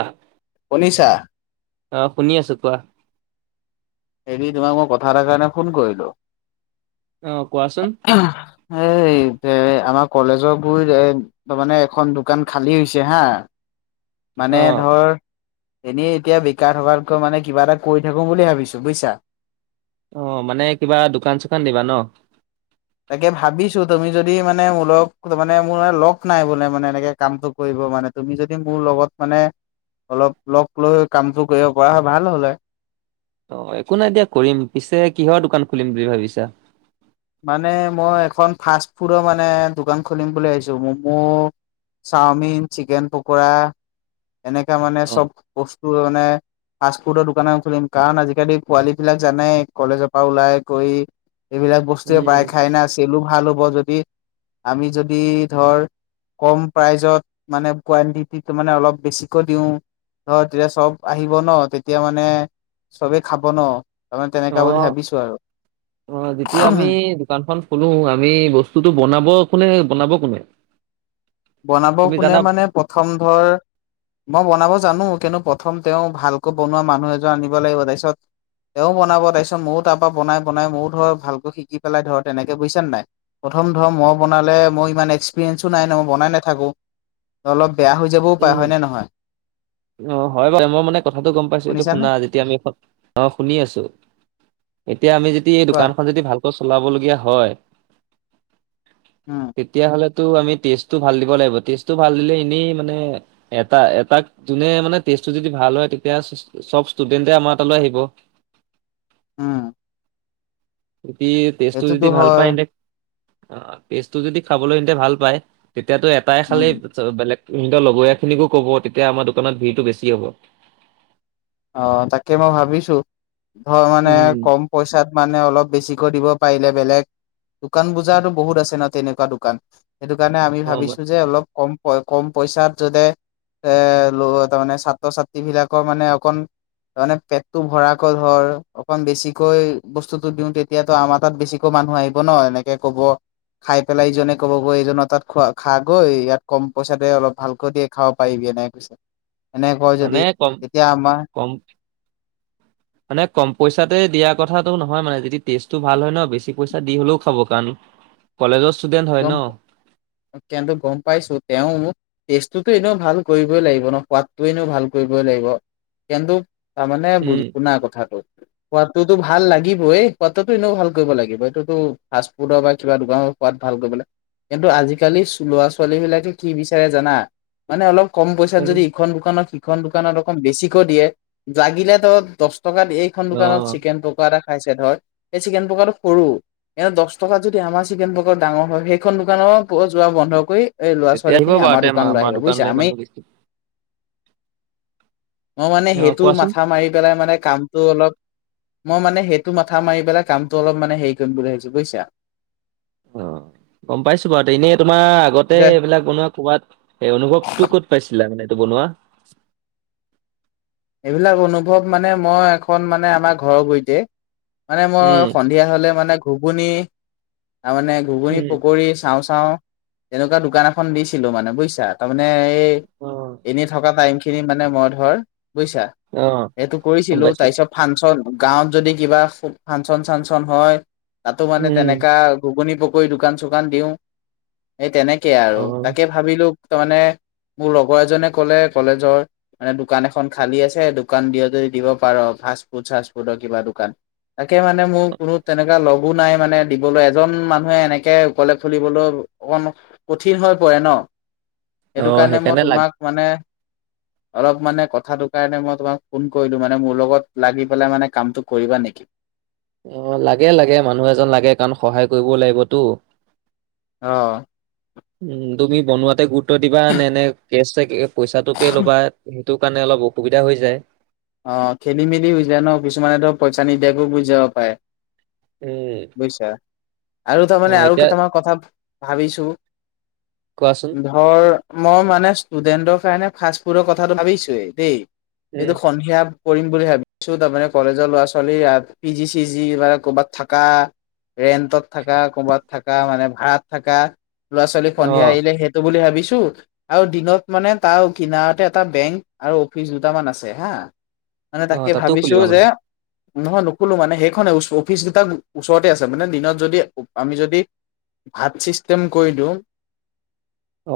আ শুনিছা অ শুনি আছো কোৱা হেৰি তোমাক মই কথা এটা কাৰণে ফোন কৰিলো অ কোৱাচোন এই যে আমাৰ কলেজৰ গুৰি এ তাৰ মানে এখন দোকান খালী হৈছে হা অ মানে ধৰ এনেই এতিয়া বিকাৰ থকাতকৈ মানে কিবা এটা কৰি থাকো বুলি ভাবিছো ত বুজিছা অ মানে কিবা দোকান চোকান দিবা ন তাকে ভাবিছো তুমি যদি মানে মোৰ লগ মানে মোৰ লগ নাই বোলে মানে এনেকে কামটো কৰিব। মানে তুমি যদি মোৰ লগত মানে অলপ লগ লৈ কামটো কৰিব পৰা হয় ভাল হলে অ একো নাই দিয়া কৰিম পিছে কিহৰ দোকান খুলিম বুলি ভাবিছা। মানে মই এখন ফাষ্ট ফুডৰ মানে দোকান খুলিম বুলি ভাবিছো ম'ম' চাওমিন চিকেন পকৰা এনেকা মানে অ চব বস্তুৰ মানে ফাষ্ট ফুডৰ দোকান খুলিম কাৰণ আজিকালি পোৱালী বিলাক জানে কলেজৰ পৰা ওলাই গৈ এইবিলাক বস্তুুৱে প্ৰায় উম খাই না চেলো ভাল হ'ব যদি আমি যদি ধৰ কম প্ৰাইজত মানে কোৱানটিটিটো মানে অলপ বেছিকৈ দিওঁ ধৰ তেতিয়া চব আহিব ন তেতিয়া মানে চবেই খাব ন তাৰমানে অ তেনেকা বুলি ভাবিছো অ যেতিয়া আমি আৰু দোকানখন খুলো আমি বস্তুটো বনাব কোনে বনাব কোনে বনাব তুমি কোনে জানা মানে প্ৰথম ধৰ মই বনাব জানো কিন্তু প্ৰথম তেওঁ ভালকৈ বনোৱা মানুহ এজন আনিব লাগিব তাৰপিছত। তেওঁ বনাব তাৰপিছত ময়ো তাৰ পৰা বনাই বনাই ময়ো ধৰ ভালকৈ শিকি পেলাই ধৰ তেনেকে বুজিছা নাই। প্ৰথম ধৰম মই বনালে মোৰ ইমান এক্সপিৰিয়েঞ্চো নাই ন মই বনাই নাথাকোঁ অলপ বেয়া হৈ যাবও পায় উম হয় নে নহয়। [inaudible] অ হয় বাৰু মই মানে কথাটো গম পাইছো এইটো শুনিছানে শুনা যেতিয়া আমি অ শুনি আছো। এতিয়া আমি যদি এই কোৱা দোকানখন যদি ভাল। চলাবলগীয়া হয় উম তেতিয়াহলে। টো আমি টেষ্ট টো ভাল দিব লাগিব টেষ্ট টো ভাল দিলে এনেই। মানে এটাক এটাক যোনে টেষ্ট টো যদি ভাল হয় তেতিয়া চব ষ্টুডেণ্ট তে আমাৰ তালৈ। আহিব। উম। যদি টেষ্টটো সেইটোতো যদি ভাল হয় পায় হেতে টেষ্টটো যদি খাবলৈ ভাল পায়। তেতিয়াতো এটাই উম খালেই বেলেগ। সিহঁতৰ লগৰীয়া খিনিকো কব তেতিয়া আমাৰ দোকানত ভিৰটো বেছি হ'ব। অ তাকে মই ভাবিছো। ধৰ মানে উম। কম পইচাত মানে অলপ বেছিকৈ দিব পাৰিলে বেলেগ। দোকান বজাৰো বহুত আছে ন তেনেকুৱা দোকান সেইটো কাৰণে আমি অ' ভাবিছো যে অলপ কম। কম পইচাত যতে এ ল তামানে ছাত্ৰ ছাত্ৰী বিলাকৰ মানে। কণ। তামানে পেটটো ভৰাকৈ ধৰ অকন বেছিকৈ বস্তুতটো দিওঁ তেতিয়াতো আমাৰ তাত বেছিকৈ মানুহ। নোৱাৰিব ন এনেকে কব। খাই পেলাই ইজনে ক'ব গৈ এইজনৰ তাত খোৱা খ গৈ ইয়াত কম পইচাতে অলপ ভালকৈ দিয়ে খাব পাৰিবি। কৈ এনেক কয় যদি মানে কম তেতিয়া আমাৰ। কম। মানে কম পইচাতে দিয়া কথাটো নহয় মানে যদি টেষ্টটো ভাল হয় ন বেছি পইচা দি হ'লেও খাব কাৰণ। কলেজত। গম এতিয়াত গম পাইছো তেও। টেষ্টটোতো এনেও ভাল কৰিবই লাগিব ন সোৱাদটো এনেও ভাল কৰিবই লাগিব কিন্তু। তাৰমানে বু উম। শুনা কথাটো। সোৱাদটোতো ভাল লাগিবই এই সোৱাদটোতো ভাল লাগিবই সোৱাদটো এনেও ভাল কৰিব লাগিব এইটোতো ফাষ্ট ফুডৰ বা কিবা দোকানৰ সোৱাদ। ভাল কৰিবলে কিন্তু আজিকালি ল'ৰা ছোৱালী বিলাকে কি বিচাৰে জানা মানে অলপ। কম পইচাত যদি ইখন দোকানত সিখন দোকানত অকণ বেছিকৈ দিয়ে লাগিলে তো দহ। টকা এইখন দোকানত অ'। চিকেন পকৰা টা। খাইছে ধৰ সেই চিকেন পকাটো সৰু এনে দহ টকাত যদি আমাৰ চিকেন পকৰা। ডাঙৰ হয় সেইখন দোকানৰ যোৱা বন্ধ কৰি। এই ল'ৰা তেতিয়া ছোৱালী আহিব খিনি বাৰু আমাৰ তে দোকানলৈ আহিব বুজিছা দোকানলৈ আমি। মানুহ বেছি মই মানে অ সেইটো কোৱাচোন মাথা মাৰি পেলাই মানে কামটো অলপ। মই মানে সেইটো মাথা মাৰি পেলাই কামটো অলপ মান হেৰি কৰিম বুলি ভাবিছো বুজিছা। অ গম পাইছো বাৰ এনেই। তোমাৰ আগতে এতিয়া এইবিলাক বনোৱা কৱাত হে অনুভৱতটো ক'ত পাইছিলা মানে। বনোৱা। এইবিলাক অনুভৱ মানে মই এখন মানে আমাৰ ঘৰৰ গৈতে। মানে মই উম সন্ধিয়া হলে মানে ঘুগুনি তাৰ মানে ঘুগুনি উম পকী চাওঁ। খাওঁ এনেকুৱা দোক এ দিছিলো মানে বুজ তাৰে এই অ এনে থকা টাইম। খিনি মানে মই ধৰ বুজিছা অ এইটো গম কৰিছিলো পাইছো তাৰ পিছত ফাংচন। গাঁৱত যদি কিবা ফাংচন চাংচন হয় তাতো মানে উম তেনেককা ঘুগুনি প। কৈ দোকান চোকান দিও এই তেনেকে আৰু অ তাকে ভাবিলো। তাৰ মানে মোৰ লগৰ এজনে কলে কলেজৰ মানে দোকান এ। খন খালী আছে দোকান দিয় যদি দিব পাৰ ফাষ্ট ফুড চাষ্ট ফুডৰ কিবা দোকান। তাকে মানে মোৰ কোনো তেনেকুৱা লগো নাই মানে দিবলৈ এজন মানুহে এনেকে অকলে খুলিবলো। অণ কঠিন হৈ পৰে ন। অ সেইটো কাৰণে মই সেইকাৰণে লাগ তোমাক মানে অলপ মানে ক। কথাটো কাৰণে মই তোমাক ফোন কৰিলো মানে মোৰ লগত লাগি পেলাই মানে কামটো কৰিবা নেকি। অ লাগে লাগে মানুহ এজন লাগে কাৰণ সহায় কৰিবও লাগিবতো। অহ। উম তুমি বনোৱাতে গুৰুত্ব দিবা, নে নে কেচ পইচাটোকে ল'বা? টো কাৰণে অলপ অসুবিধা হৈ যায়? অ খেলি মেলি হৈ যায় ন, কিছুমানে ধো পইচা নিদিয়াকৈ গোছি যাব পাৰে। উম বুজছা, আৰু অ তাৰমানে আৰু এতিয়া কেতামাৰ কথা। ভাবিছো, কোৱাচোন ধৰ। মই মানে ষ্টুডেণ্টৰ কাৰণে ফাষ্ট-ফুডৰ কথাটো ভাবিছোৱেই দেই,। এইটো উম। সন্ধিয়া কৰিম বুলি ভাবিছো, তাৰমানে কলেজৰ ল'ৰা ছোৱালী পি, জি চি, জি বা ক'বাত থাকা। ৰেণ্টত থাকা, ক'ৰবাত থাকা, মানে ভাড়াত থাকা,। ল'ৰা ছোৱালী অ সন্ধিয়া আহিলে সেইটো বুলি ভাবি। আৰু দিনত মানে তাৰ কিনাৰতে এটা বেংক আৰু অফিচ দুটামান আছে হা। মানে, অ তাকে তাতো ভাবিছো খুলিবা যে। মানে নহয় নুখোলো মানে সেইখনে অফিচগিতা ওচৰতে আছে, মানে দিনত যদি আমি যদি-। ভাত চিষ্টেম কৰি দিওঁ,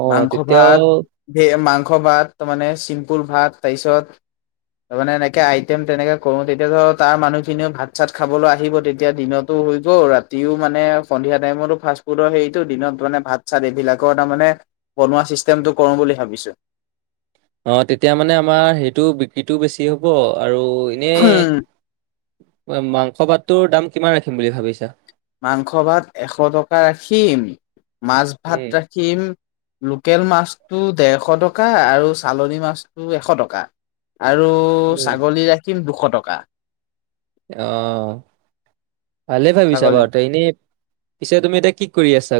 অ মাংস-ভাত, তেতিয়াও মাংস। মাংস ভাত, তাৰ মানে চিম্পুল ভাত, তাৰপিছত। তাৰ মানে এনেকে আইটেম তেনেকে কৰো, তেতিয়াতো তাৰ মানুহখিনিও ভাত চাত খাবলৈ আহিব তেতিয়া দিনত। হৈ গ ৰাতিও মানে সন্ধিয়া টাইমতো ফাষ্ট ফুডৰ হেৰিটো, দিনত মানে ভাত চাত এইবিলাকও তাৰ মানে। বনোৱা চিষ্টেমটো কৰো বুলি ভাবিছো? অ তেতিয়া মানে আমাৰ সেইটো বিক্ৰীটো বেছি হ'ব। আৰু এনেই, মাংস ভাতটোৰ দাম কিমান ৰাখিম বুলি ভাবিছা? মাংস ভাত এশ টকা ৰাখিম। মাছ উম ভাত ৰাখিম, লোকেল মাছ। টো ডেৰশ টকা, আৰু চালনী মাছটো এশ টকা। আৰু উম ছাগলী ৰাখিম দুশ টকা। অহ। ভালে ভাবিছা ছাগলী বাৰু ত, এনেই পিছে তুমি এতিয়া কি কৰি আছা?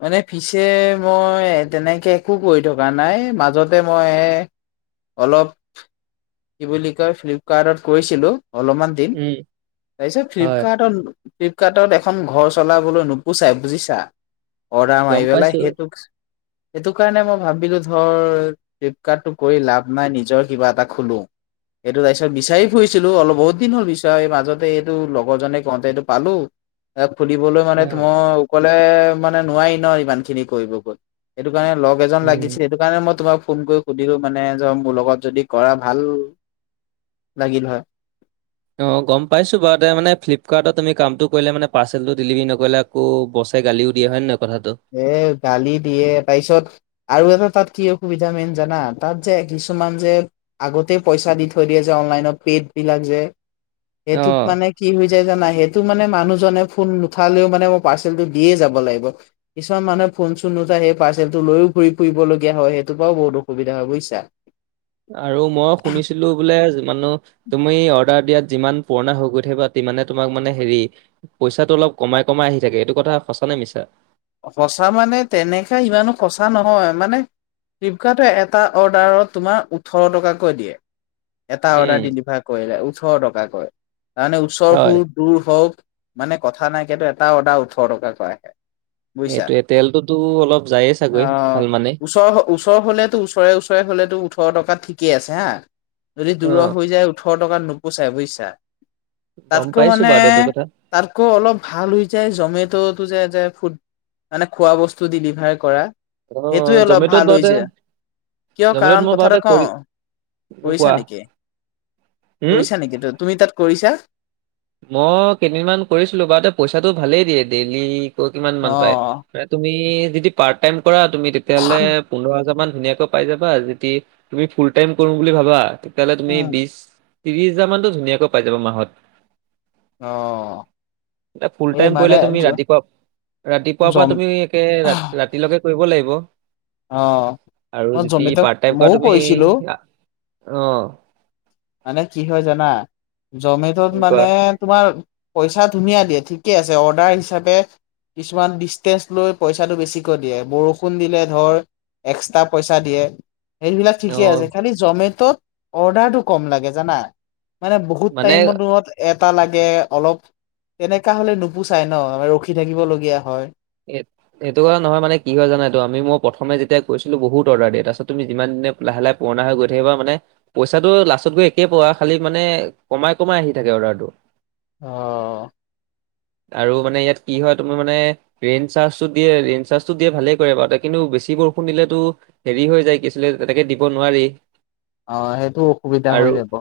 মানে ফিছে মই তেনেকে একো কৰি থকা নাই, মাজতে মই। অলপ, কি বুলি কয় ফ্লিপকাৰ্টত কৰিছিলোঁ। অলপমান দিন, উম তাৰপিছত হয় ফ্লিপকাৰ্ট। ফ্লিপকাৰ্টত এখন ঘৰ চলাবলৈ নুপুচাই বুজিছা। অৰডাৰ মাৰি গম পেলাই পাইছো সেইটোক [unintelligible] সেইটো কাৰণে মই ভাবিলো ধৰ ফ্লিপকাৰ্টটো কৰি লাভ নাই, নিজৰ কিবা এটা খোলো। এইটো তাৰপিছত বিচাৰি ফুৰিছিলো অলপ বহুত দিন হ'ল বিচাৰা, এই মাজতে এইটো লগৰ জনে কওঁতে এইটো পালো। এ খুলিবলৈ অ মানে ত মই অকলে মানে নোৱাৰি ন ইমান খিনি কৰিব গৈ, এটো স কাৰণে লগ এজন উম লাগিছিল, সেইটো কাৰণে মই তোমাক ফোন কৰি সুধিলো, মানে যে মোৰ লগত যদি কৰা ভাল লাগিল হয়। অ গম পাইছো বাৰু, মানে ফ্লিপকাৰ্টত তুমি কামটো কৰিলে মানে পাৰ্চেলটো ডেলিভাৰী নকৰিলে আকৌ বস্ত চে গালিও দিয়ে হয়নে নহয়? কথাটো? এ গালি দিয়ে তাৰপিছত আৰু এটা তাত কি অসুবিধা মেইন জানা, তাত যে কিছুমান যে আগতে পইচা দি থৈ দিয়ে যে অনলাইন ত। কিত বিলাক যে, সেইটোত অ মানে কি হৈ যায় জানা টো মানে মানুহজনে ফোন নুঠালেও মানে মই পাৰ্চেলটো দিয়ে যাব লাগিব। কিছুমান মানুহে ফোন চোন নুঠাই সেই পাৰ্চেলটো লৈও ঘূৰি ফুৰিবলগীয়া হয়, সেইটোৰ পৰাও বহুত অসুবিধা হয় বুজিছা। আৰু মই শুনিছিলো বোলে মানে, তুমি অৰ্ডাৰ দিয়াত যিমান পুৰণা হৈ গৈ থাকিবা, তিমানে তোমাক মানে হেৰি পইচাটো অলপ কমাই কমাই আহি থাকে, এইটো কথা সঁচা নে মিছা? সঁচা মানে তেনেকে ইমানো সঁচা নহয় মানে। ফ্লিপকাৰ্টে এটা অৰ্ডাৰত তোমাৰ ওঠৰ টকাকৈ দিয়ে। এটা অৰ্ডাৰ উম ডেলিভাৰ কৰিলে ওঠৰ টকাকৈ, তাৰমানে ওচৰ হয় সুৰ দূৰ হওক মানে কথা নাই কিন্তু এটা অৰ্ডাৰ ওঠৰ টকাকৈ আহে। বুজিছা, এইটোৱে তেলটোতো অলপ যায়েই চাগৈ অহঁ ভাল মানে ওচৰ ওচৰ হ'লেতো ওচৰে ওচৰে- হ'লেতো ওঠৰ টকা ঠিকেই আছে হাঁ। যদি অ দূৰ হৈ যায় ওঠৰ টকাত নোপোচাই বুজিছা। গম তাতকৈ পাইছো মানে বাৰু এইটো কথা তাতকৈ অলপ ভাল হৈ যায় জমেটত- যে যে ফুড মানে খোৱা বস্তু ডিলিভাৰ কৰা। অ এইটোয়ে অলপ জমেট'ত ভাল বাৰুতে হৈছে। কিয় জমেট'ত কাৰণ মই কথা এটা বাৰুতে কওঁ, কৰি কৰিছা কোৱা নেকি? উম কৰিছা নেকি তুমি তাত কৰিছা? মই কেইদিন মান কৰিছিলো বা দে। পইচাটো ভালেই দিয়ে ডেইলি- কিমান মান পাই, অ', মানে তুমি যদি পাৰ্ট টাইম কৰা তুমি তেতিয়াহ'লে পোন্ধৰ হাজাৰ মান- ধুনীয়াকৈ পাই যাবা। যদি তুমি ফুল টাইম কৰো বুলি ভাবা তেতিয়াহলে তুমি উম, বিশ- ত্ৰিশ হাজাৰ মানতো ধুনীয়াকৈ পাই যাব মাহত। অঁ। ফুল টাইম কৰিলে তুমি ৰাতিপুৱা ৰাতিপুৱা পৰা জম তুমি একে ৰাতিলৈকে- কৰিব লাগিব। অহ আৰু মই যদি জমেটক পাৰ্ট টাইম মইও কৰা কৈছিলো তুমি- অঁ। মানে কি হয় জানা জমেটত কি মানে কয় তোমাৰ- পইচা ধুনীয়া দিয়ে ঠিকে আছে অৰ্ডাৰ হিচাপে- কিছুমান ডিচটেঞ্চ লৈ পইচাটো বেছিকৈ দিয়ে। বৰষুণ দিলে ধৰ- এক্সট্ৰা পইচা দিয়ে। সেইবিলাক ঠিকে আছে অ' খালি জমেটত অৰ্ডাৰটো কম লাগে জানা। মানে বহুত মানে টাইমত দূৰত এটা- এটা লাগে অলপ তেনেকা হ'লে নোপোচাই ন ৰখি থাকিবলগীয়া হয়। এ এইটো কথা নহয় মানে কি হয় জানা এইটো আমি মই প্ৰথম যেতিয়া কৰিছিলোঁ বহুত অৰ্ডাৰ দিয়ে। তাৰপিছত তুমি যিমান- লাহে লাহে পুৰণা হৈ গৈ থাকিবা মানে পইচাটো লাষ্টত গৈ একে পোৱা খালি মানে কমাই কমাই আহি থাকে। থাকে অৰ্ডাৰ টো। অহঁ। আৰু মানে ইয়াত কি হয় তোমাৰ মানে- ৰেইন চাৰ্জটো দিয়ে ৰেইন চাৰ্জটো দিয়ে ভালেই কৰে বাৰু কিন্তু বেছি বৰষুণ দিলেতো হেৰি হৈ যায় কি হৈছিলে- তেনেকে দিব নোৱাৰি। অঁ সেইটো অসুবিধা আৰু হৈ যাব।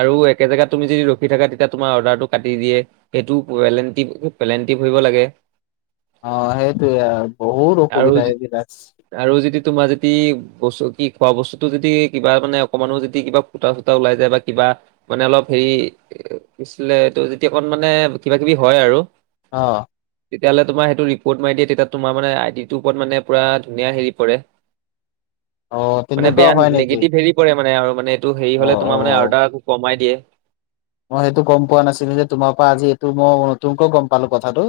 আৰু একে জেগাত তুমি যদি ৰখি থাকা তেতিয়া তোমাৰ অৰ্ডাৰটো কাটি দিয়ে সেইটো পেলেণ্টি পেলেণ্টি ভৰিব লাগে। [unintelligible] অ সেইটোয়ে আৰু বহুত আৰু অসুবিধা এইবিলাক আৰু যদি তোমাৰ যদি-। বস্তু কি খোৱা বস্তুটো যদি কিবা মানে অকণমানো যদি কিবা ফুটা চুটা ওলাই যায় বা কিবা মানে অলপ-। হেৰি এ কিছিলে যেতিয়া অকণ মানে কিবা কিবি হয় আৰু-। অঁ। তেতিয়াহ'লে তোমাৰ সেইটো ৰিপৰ্ট মাৰি দিয়ে। তেতিয়া তোমাৰ মানে আই ডিটোৰ ওপৰত মানে পোৰা ধুনীয়া হেৰি পৰে। অ মানে তেনেকুৱা বেয়া হয় নেকি নিগেটিভ হেৰি পৰে-। মানে আৰু মানে এইটো হেৰি অ হ'লে অ তোমাৰ মানে অ অৰ্ডাৰ কমাই দিয়ে। মই সেইটো গম পোৱা নাছিলো যে তোমাৰ পৰা আজি এইটো মই নতুনকৈ গম পালো কথাটো।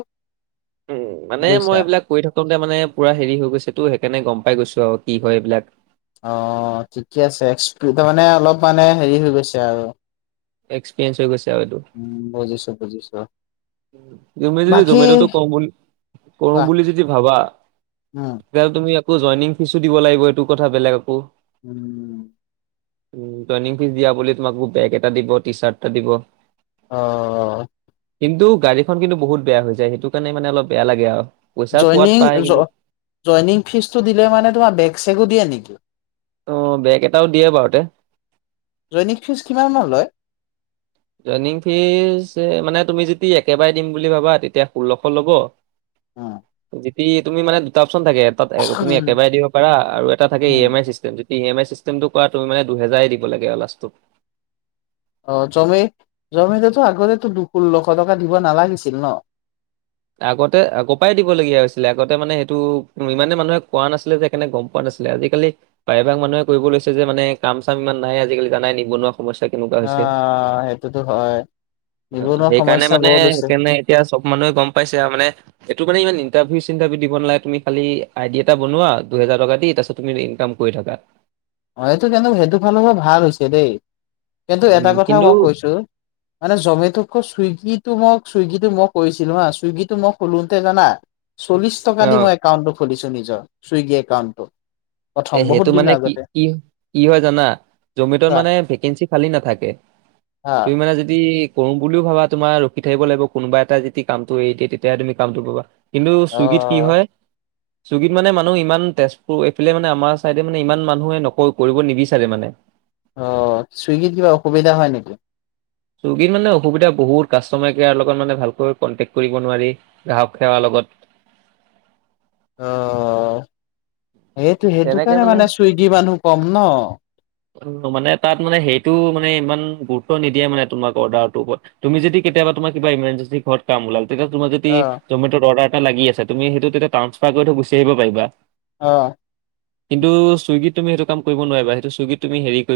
উমঁ মানে মই বুজিছা এইবিলাক কৈ থাকোতে মানে পুৰা হেৰি হৈ গৈছে তো সেইকাৰণে গম পাই গৈছো। ত কি হয় এইবিলাক। অঁ ঠিকে আছে এক্স তাৰমানে অলপ মানে হেৰি হৈ গৈছে আৰু। এক্সপিৰিয়েঞ্চ হৈ গৈছে আৰু এইটো উমঁ বুজিছো বুজিছো। তুমি যদি বাকী জমেটটো কম বুলি কৰো কোৱা বুলি যদি ভাবা-। উম তুমি আকৌ জয়নিং ফিজো দিব লাগিব এইটো কথা বেলেগ আকৌ। উমঁ। জয়নিং ফিজ দিয়া বুলি তোমাকো বেগ এটা দিব, টি চাৰ্ট এটা দিব। অঁ অঁ। কিন্তু গাড়ীখন কিন্তু বহুত বেয়া হৈ যায় সেইটো কাৰণে মানে অলপ বেয়া লাগে আৰু। পইচা পোৱাত যইনিগ, পায় কিন্তু জইং ফিজটো দিলে মানে তোমাৰ বেগ চেগো দিয়ে নেকি? অ বেগ এটাও দিয়ে বাৰুতে জৈননিক ফীজ কিমান মান লয়। জইনিং ফিজ মানে তুমি যদি একেবাৰে দিম বুলি ভাবা তেতিয়া ষোল্লশ ল'ব। উম যতিয়া তুমি মানে দুটা। ন থাকে তাত তুমি একেবাৰে দিব পাৰা আৰু এটা থাকে E um M I system. E M I চিষ্টেমটো কৰা তুমি মানে দুহেজাৰেই দিব লাগে অলাষ্টটোত। অ জমি, জমিটোতো আগতে দু ষোল্লশ টকা দিব নালাগিছিল ন। আগতে ক পৰাাই দিব লগগীয়া হৈছিলে আগতে মানে সেইটো ইমানে মানুহে কোৱা নাছিলে যে কেনে গম পোৱা নাছিলে। ছিলে আজিকালি প্ৰায়ভাগ মানুহে কৰিব লৈছে যে মানে কাম চাম ইমান নাহে আজিকালি জানাই নিবনুৱা। সমস্যা কেনেকুৱা অ হৈছে। সেইটোতো হয়। অ নিবনুৱা সেইকাৰণে সমস্যা মানে বৰ লৈছে সেইকাৰণে এতিয়া চব মানুহে গম পায়। ম এইটো মানে ইমান ইটাৰভি চটাৰভিউ দিব নালে তুমি খালি আইডিয়া এটা বনোৱা দুহেজাৰ টকা দি। তুমি ইনকাম কৰি থাকাত। অ এইটো কিন্তু সেইটো ফালৰ পৰা ভাল হৈছে দেই। কিন্তু এটা উম, কথা কিন্তু মই কৈছো, মানে জমেট চুইগিটো মই চুইগ। মই কৰিছিলো হ চুইগটো মই খলোতে জানা, চল্লশ টকা দি অ' মই একাউন্টো খুলিছিলো। খুলিছোঁ নিজৰ সুইগী একাউত টো। এ সেইটো মানে কি। কি হয় জানা, জমেটত কোৱা মানে ভেকেঞ্চি খালী নাথাকে। হা তুমি মানে যদি। কৰো বুলিও ভাবা তোমাৰ ৰখি থাকিব লাগিব কোনোবা এটা যদি কামটো এৰি দিয় তেতিাহে তুমি কামটো পাবা। কিন্তু অ চুইগীত কি হয়, চুইগীত মানে মানুহ ইমান তেজপুৰ এইফালে মানে। আমাৰ চাইডে মানে ইমান মানুহে নক কৰিব নিবিচাৰে মানে। অ চুইগিত কিবা অসুবিধা হয় নেকি? চুইগিত মানে অসুবিধা বহুত কাষ্টমাৰ কেয়াৰৰ লগত মানে ভালকৈ কণ্টেক্ট কৰিব নোৱাৰি গ্ৰাহক সেৱাৰ লগত। লগত। অ। সেইটো সেইটো কাৰণে মানে চুইগি মানুহ কম ন। অ মানে তাত মানে সেইটো মানে ইমান গুৰুত্ব নিদিয়ে মানে তোমাক অৰ্ডাৰটোৰ ওপৰত তুমি যদি কেতিয়। তোমাৰ ইমাৰজেন্সী, ঘৰত কাম ওলাল। তে তেতিয়া তোমাৰ যদি অ জমেটত অৰ্ডাৰ এটা লাগি আছে, তুমি সেইটো তেতিয়া ট্ৰান্ঞ্চফাৰ কৰি থ গুচি আহিব পাৰিবা। অ। কিন্তু চুইগীত তুমি সেইটো কাম কৰিব নোৱাৰিবা। সেইটো চুইগীত তুমি হেৰি কৰি